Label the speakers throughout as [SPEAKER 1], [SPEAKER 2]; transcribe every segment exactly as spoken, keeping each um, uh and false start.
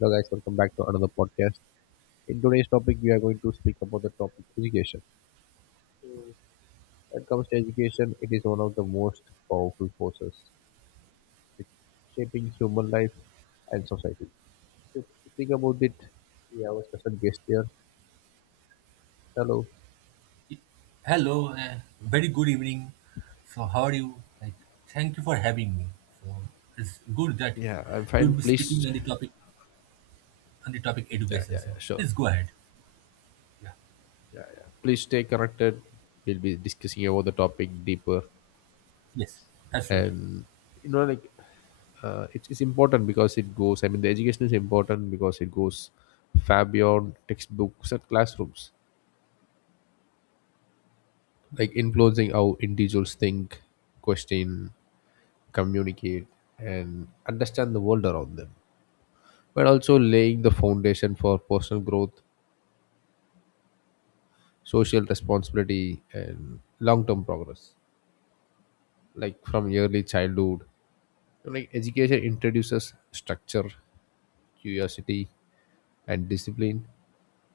[SPEAKER 1] Hello, guys, welcome back to another podcast. In today's topic, we are going to speak about the topic education. When it comes to education, it is one of the most powerful forces which shaping human life and society. So, to speak about it, we have a special guest here. Hello.
[SPEAKER 2] Hello, uh, very good evening. So, how are you? Like, thank you for having me. So, it's good that
[SPEAKER 1] Yeah, I'm fine.
[SPEAKER 2] you'll be speaking
[SPEAKER 1] Please.
[SPEAKER 2] on the topic on the topic
[SPEAKER 1] Yeah,
[SPEAKER 2] education.
[SPEAKER 1] yeah,
[SPEAKER 2] So,
[SPEAKER 1] yeah, sure.
[SPEAKER 2] please go ahead. Yeah.
[SPEAKER 1] Yeah, yeah. Please stay connected. We'll be discussing about the topic deeper.
[SPEAKER 2] Yes, absolutely.
[SPEAKER 1] And, you know, like uh, it's, it's important because it goes, i mean the education is important because it goes far beyond textbooks and classrooms, like influencing how individuals think, question, communicate, and understand the world around them, but also laying the foundation for personal growth, social responsibility, and long-term progress. Like from early childhood, like education introduces structure, curiosity, and discipline,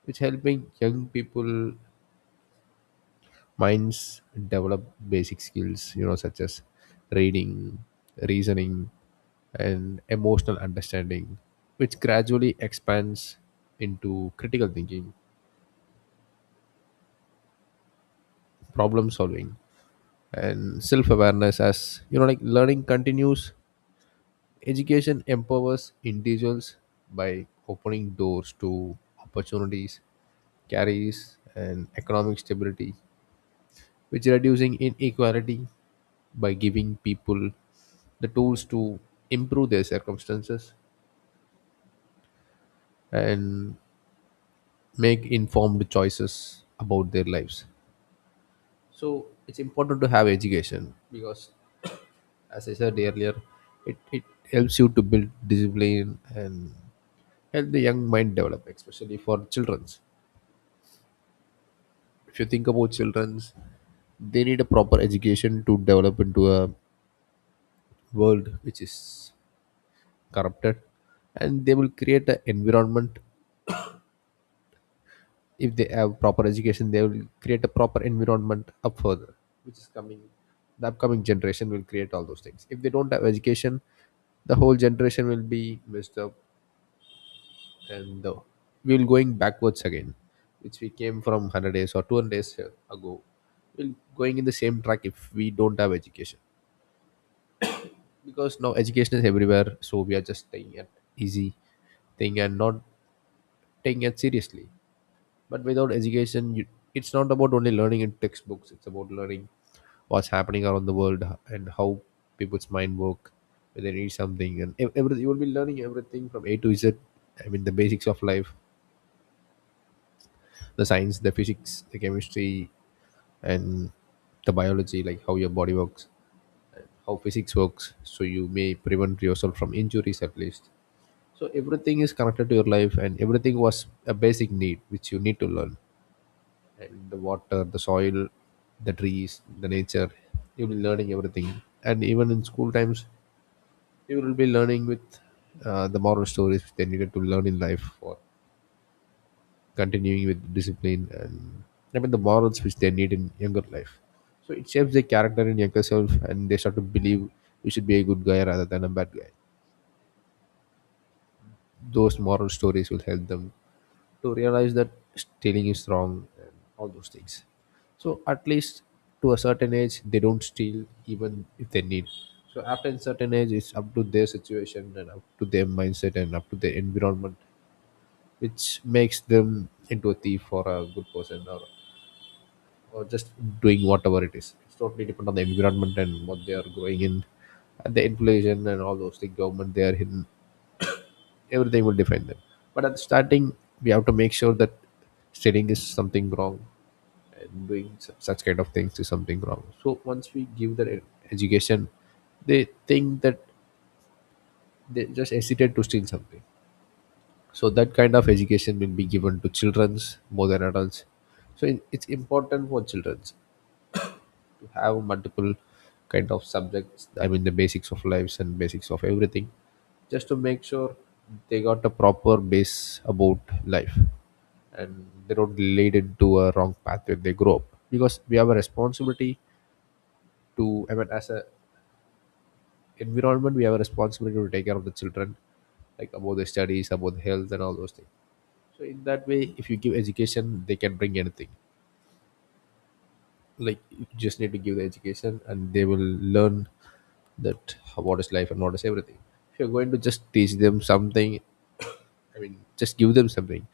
[SPEAKER 1] which helping young people minds develop basic skills, you know such as reading, reasoning, and emotional understanding, which gradually expands into critical thinking, problem solving, and self awareness. As you know like learning continues, education empowers individuals by opening doors to opportunities, carries and economic stability, which reducing inequality by giving people the tools to improve their circumstances and make informed choices about their lives. So it's important to have education because, as I said earlier, it, it helps you to build discipline and help the young mind develop, especially for children's. If you think about children's, they need a proper education to develop into a world which is corrupted, and they will create an environment. If they have proper education, they will create a proper environment up further, which is coming. The upcoming generation will create all those things. If they don't have education, the whole generation will be messed up, and uh, we'll going backwards again, which we came from one hundred days or two hundred days ago. We'll going in the same track if we don't have education, because now education is everywhere, so we are just staying at easy thing and not taking it seriously. But without education you, it's not about only learning in textbooks, it's about learning what's happening around the world and how people's mind work when they read something. And ev- every, you will be learning everything from a to z, i mean the basics of life, the science, the physics, the chemistry, and the biology, like how your body works, how physics works, so you may prevent yourself from injuries at least. So everything is connected to your life, and everything was a basic need which you need to learn, and the water, the soil, the trees, the nature. You'll be learning everything, and even in school times, you will be learning with uh, the moral stories which they needed to learn in life for continuing with discipline, and I mean the morals which they need in younger life. So it shapes their character in younger self, and they start to believe you should be a good guy rather than a bad guy. Those moral stories will help them to realize that stealing is wrong and all those things. So at least to a certain age, they don't steal even if they need. So after a certain age, it's up to their situation and up to their mindset and up to their environment, which makes them into a thief or a good person, or or just doing whatever it is. It's totally depend on the environment and what they are growing in, and the inflation and all those things. Government they are in, everything will define them. But at the starting, we have to make sure that studying is something wrong and doing su- such kind of things is something wrong. So once we give the education, they think that they just hesitate to steal something. So that kind of education will be given to children's more than adults. So it- it's important for children's have multiple kind of subjects, i mean the basics of lives and basics of everything, just to make sure they got a proper base about life and they don't lead into a wrong path when they grow up, because we have a responsibility to, I mean, as a environment we have a responsibility to take care of the children, like about the studies, about the health, and all those things. So in that way, if you give education they can bring anything. Like you just need to give the education and they will learn that how- what is life and what is everything. If you're going to just teach them something, I mean just give them something,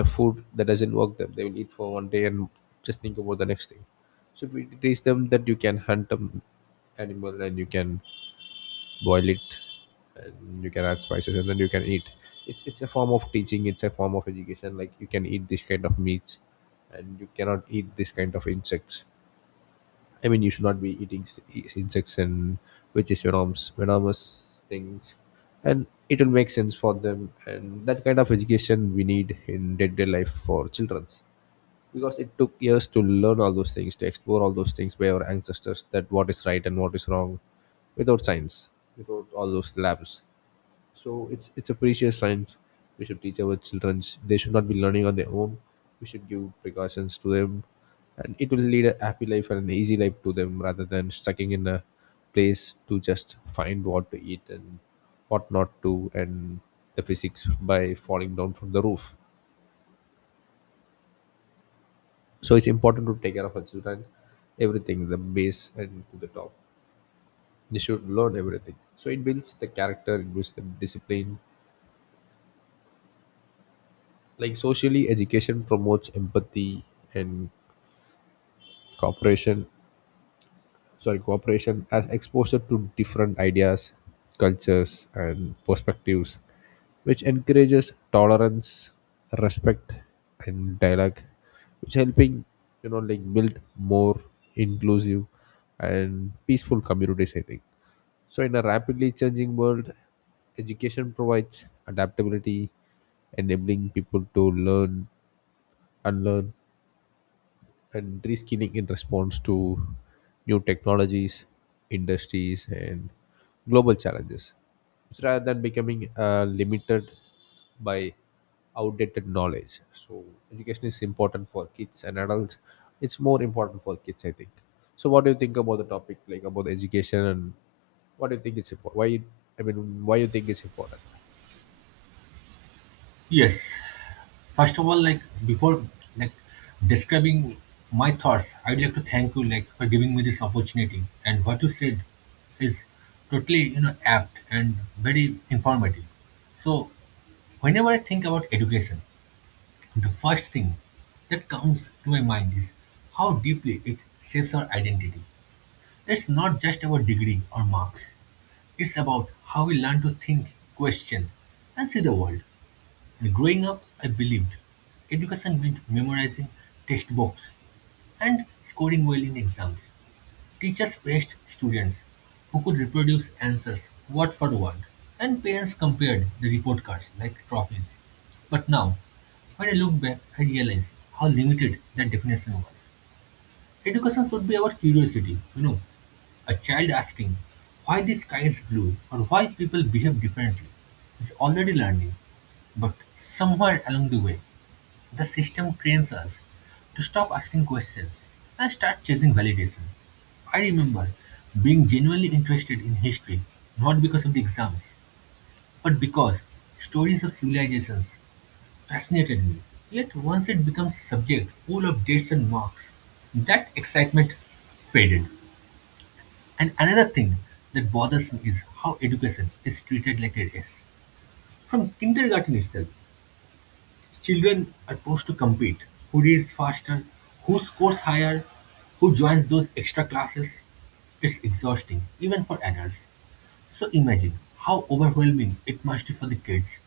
[SPEAKER 1] the food that doesn't work them, they will eat for one day and just think about the next thing. So if we teach them that you can hunt an animal and you can boil it and you can add spices and then you can eat, it's it's a form of teaching, it's a form of education. Like you can eat this kind of meat, and you cannot eat this kind of insects. I mean, you should not be eating st- insects and which is venomous, venomous things, and it will make sense for them. And that kind of education we need in day-to-day life for childrens, because it took years to learn all those things, to explore all those things by our ancestors, that what is right and what is wrong, without science, without all those labs. So it's it's a precious science. We should teach our children. They should not be learning on their own. We should give precautions to them, and it will lead a happy life and an easy life to them rather than stucking in a place to just find what to eat and what not to, and the physics by falling down from the roof. So it's important to take care of our children, everything, the base and to the top. They should learn everything. So it builds the character, it builds the discipline. Like socially education promotes empathy and cooperation, sorry cooperation, as exposure to different ideas, cultures, and perspectives, which encourages tolerance, respect, and dialogue, which helping, you know like, build more inclusive and peaceful communities, I think. So in a rapidly changing world, education provides adaptability, enabling people to learn, unlearn, and reskilling in response to new technologies, industries, and global challenges. So rather than becoming uh, limited by outdated knowledge. So education is important for kids and adults. It's more important for kids, I think. So what do you think about the topic, like about education, and what do you think it's important? Why? You, I mean, why you think it's important?
[SPEAKER 2] Yes. First of all, like before, like describing my thoughts, I'd like to thank you, like, for giving me this opportunity. And what you said is totally, you know, apt and very informative. So, whenever I think about education, the first thing that comes to my mind is how deeply it shapes our identity. It's not just about degree or marks, it's about how we learn to think, question, and see the world. And growing up, I believed education meant memorizing textbooks and scoring well in exams. Teachers praised students who could reproduce answers word for word, and parents compared the report cards like trophies. But now, when I look back, I realize how limited that definition was. Education should be about curiosity, you know. A child asking why the sky is blue or why people behave differently is already learning, but somewhere along the way, the system trains us to stop asking questions and start chasing validation. I remember being genuinely interested in history, not because of the exams, but because stories of civilizations fascinated me. Yet once it becomes a subject full of dates and marks, that excitement faded. And another thing that bothers me is how education is treated like a race. From kindergarten itself, children are forced to compete: who reads faster, who scores higher, who joins those extra classes. It's exhausting, even for adults. So imagine how overwhelming it must be for the kids.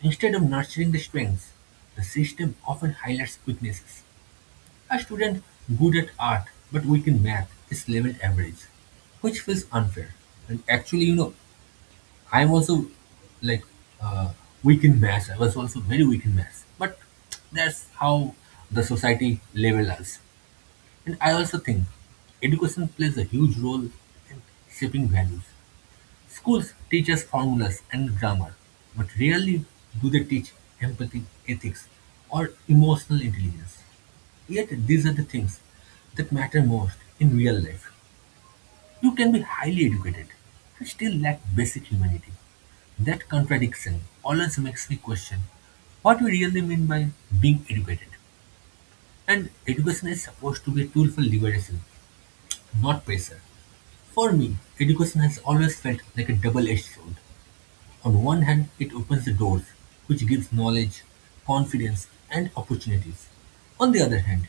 [SPEAKER 2] Instead of nurturing the strengths, the system often highlights weaknesses. A student good at art but weak in math is labeled average, which feels unfair. And actually, you know, I'm also like uh, weak in maths. I was also very weak in maths. But that's how the society level us. And I also think education plays a huge role in shaping values. Schools teach us formulas and grammar, but rarely do they teach empathy, ethics, or emotional intelligence. Yet these are the things that matter most in real life. You can be highly educated and still lack basic humanity. That contradiction always makes me question what we really mean by being educated. And education is supposed to be a tool for liberation, not pressure. For me, education has always felt like a double edged sword. On one hand, it opens the doors, which gives knowledge, confidence, and opportunities. On the other hand,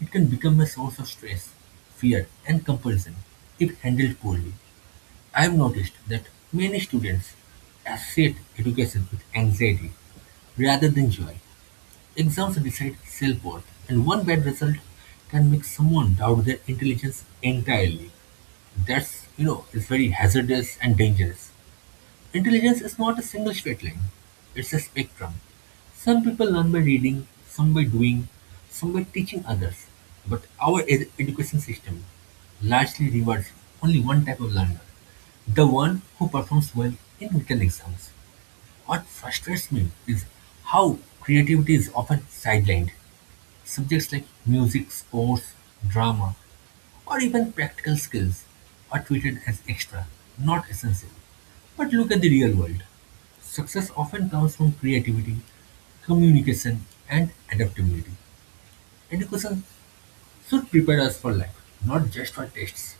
[SPEAKER 2] it can become a source of stress, fear, and compulsion if handled poorly. I've noticed that many students associate education with anxiety rather than joy. Exams decide self-worth, and one bad result can make someone doubt their intelligence entirely. That's, you know, is very hazardous and dangerous. Intelligence is not a single straight line, it's a spectrum. Some people learn by reading, some by doing, some by teaching others. But our ed- education system largely rewards only one type of learner, the one who performs well in written exams. What frustrates me is how creativity is often sidelined. Subjects like music, sports, drama, or even practical skills are treated as extra, not essential. But look at the real world. Success often comes from creativity, communication, and adaptability. Education should prepare us for life, not just for tests.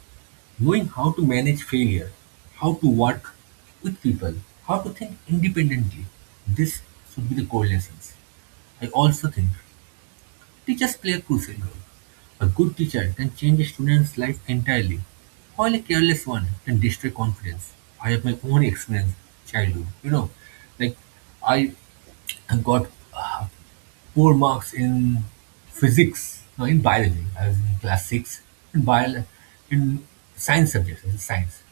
[SPEAKER 2] Knowing how to manage failure, how to work with people, how to think independently, this should be the core lessons. I also think teachers play a crucial role. A good teacher can change a student's life entirely, while a careless one can destroy confidence. I have my own experience, childhood. You know, like I got uh, poor marks in physics, no, in biology. I was in class six in bio, in science subjects, in science,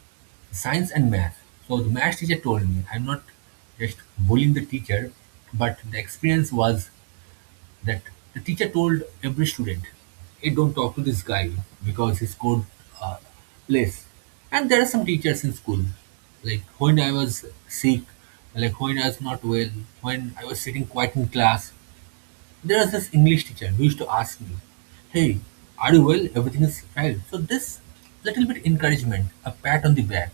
[SPEAKER 2] science and math. So the math teacher told me, I'm not just bullying the teacher, but the experience was that the teacher told every student, "Hey, don't talk to this guy because he scored uh, less." And there are some teachers in school, like when I was sick, like when I was not well, when I was sitting quiet in class, there was this English teacher who used to ask me, "Hey, are you well? Everything is fine." So, this little bit encouragement, a pat on the back,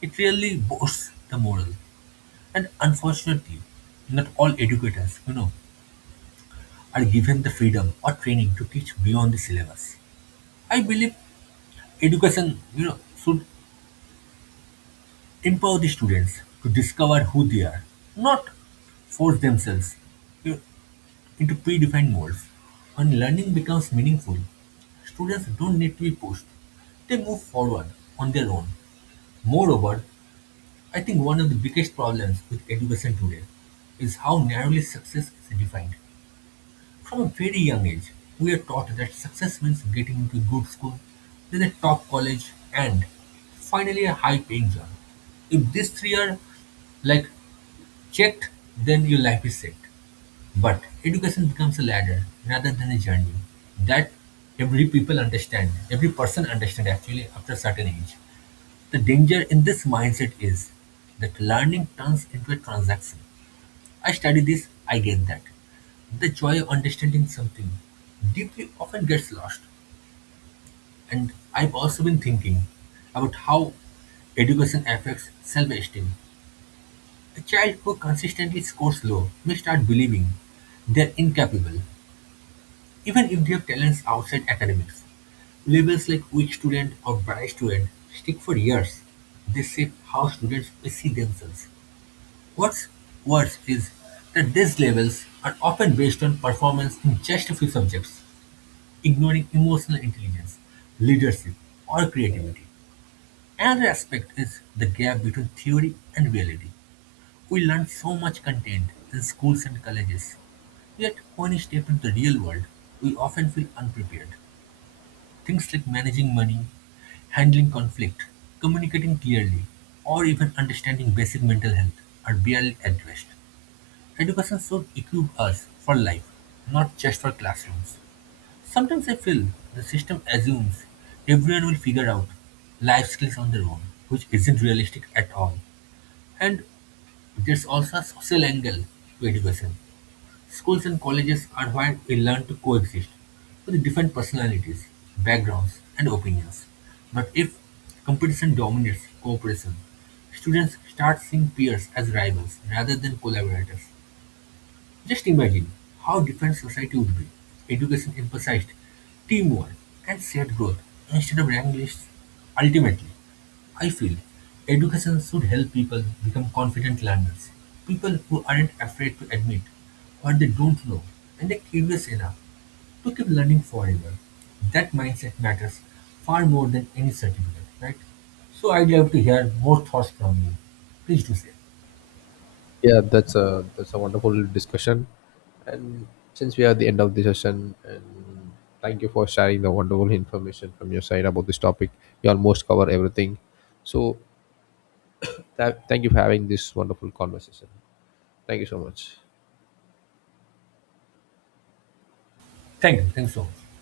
[SPEAKER 2] it really boosts the morale. And unfortunately, not all educators, you know, are given the freedom or training to teach beyond the syllabus. I believe education, you know, should empower the students to discover who they are, not force themselves, you know, into predefined molds. When learning becomes meaningful, students don't need to be pushed. They move forward on their own. Moreover, I think one of the biggest problems with education today is how narrowly success is defined. From a very young age, we are taught that success means getting into a good school, then a top college, and finally a high paying job. If these three are like checked, then your life is set. But education becomes a ladder rather than a journey. That every people understand, every person understand actually after a certain age. The danger in this mindset is that learning turns into a transaction. I study this, I get that. The joy of understanding something deeply often gets lost. And I've also been thinking about how education affects self-esteem. A child who consistently scores low may start believing they're incapable. Even if they have talents outside academics, labels like weak student or bright student stick for years. They shape how students may see themselves. What's worse is that these labels are often based on performance in just a few subjects, ignoring emotional intelligence, leadership, or creativity. Another aspect is the gap between theory and reality. We learn so much content in schools and colleges, yet, when we step into the real world, we often feel unprepared. Things like managing money, handling conflict, communicating clearly, or even understanding basic mental health are barely addressed. Education should equip us for life, not just for classrooms. Sometimes I feel the system assumes everyone will figure out life skills on their own, which isn't realistic at all. And there's also a social angle to education. Schools and colleges are where we learn to coexist with different personalities, backgrounds, and opinions. But if competition dominates cooperation, students start seeing peers as rivals rather than collaborators. Just imagine how different society would be. Education emphasized teamwork and shared growth instead of rank lists. Ultimately, I feel education should help people become confident learners, people who aren't afraid to admit what they don't know and are curious enough to keep learning forever. That mindset matters far more than any certificate, right? So I'd love to hear more thoughts from you. Please do say.
[SPEAKER 1] Yeah, that's a that's a wonderful discussion. And since we are at the end of the session, and thank you for sharing the wonderful information from your side about this topic. You almost cover everything. So, tha- thank you for having this wonderful conversation. Thank you so much.
[SPEAKER 2] Thank you. Thanks so much.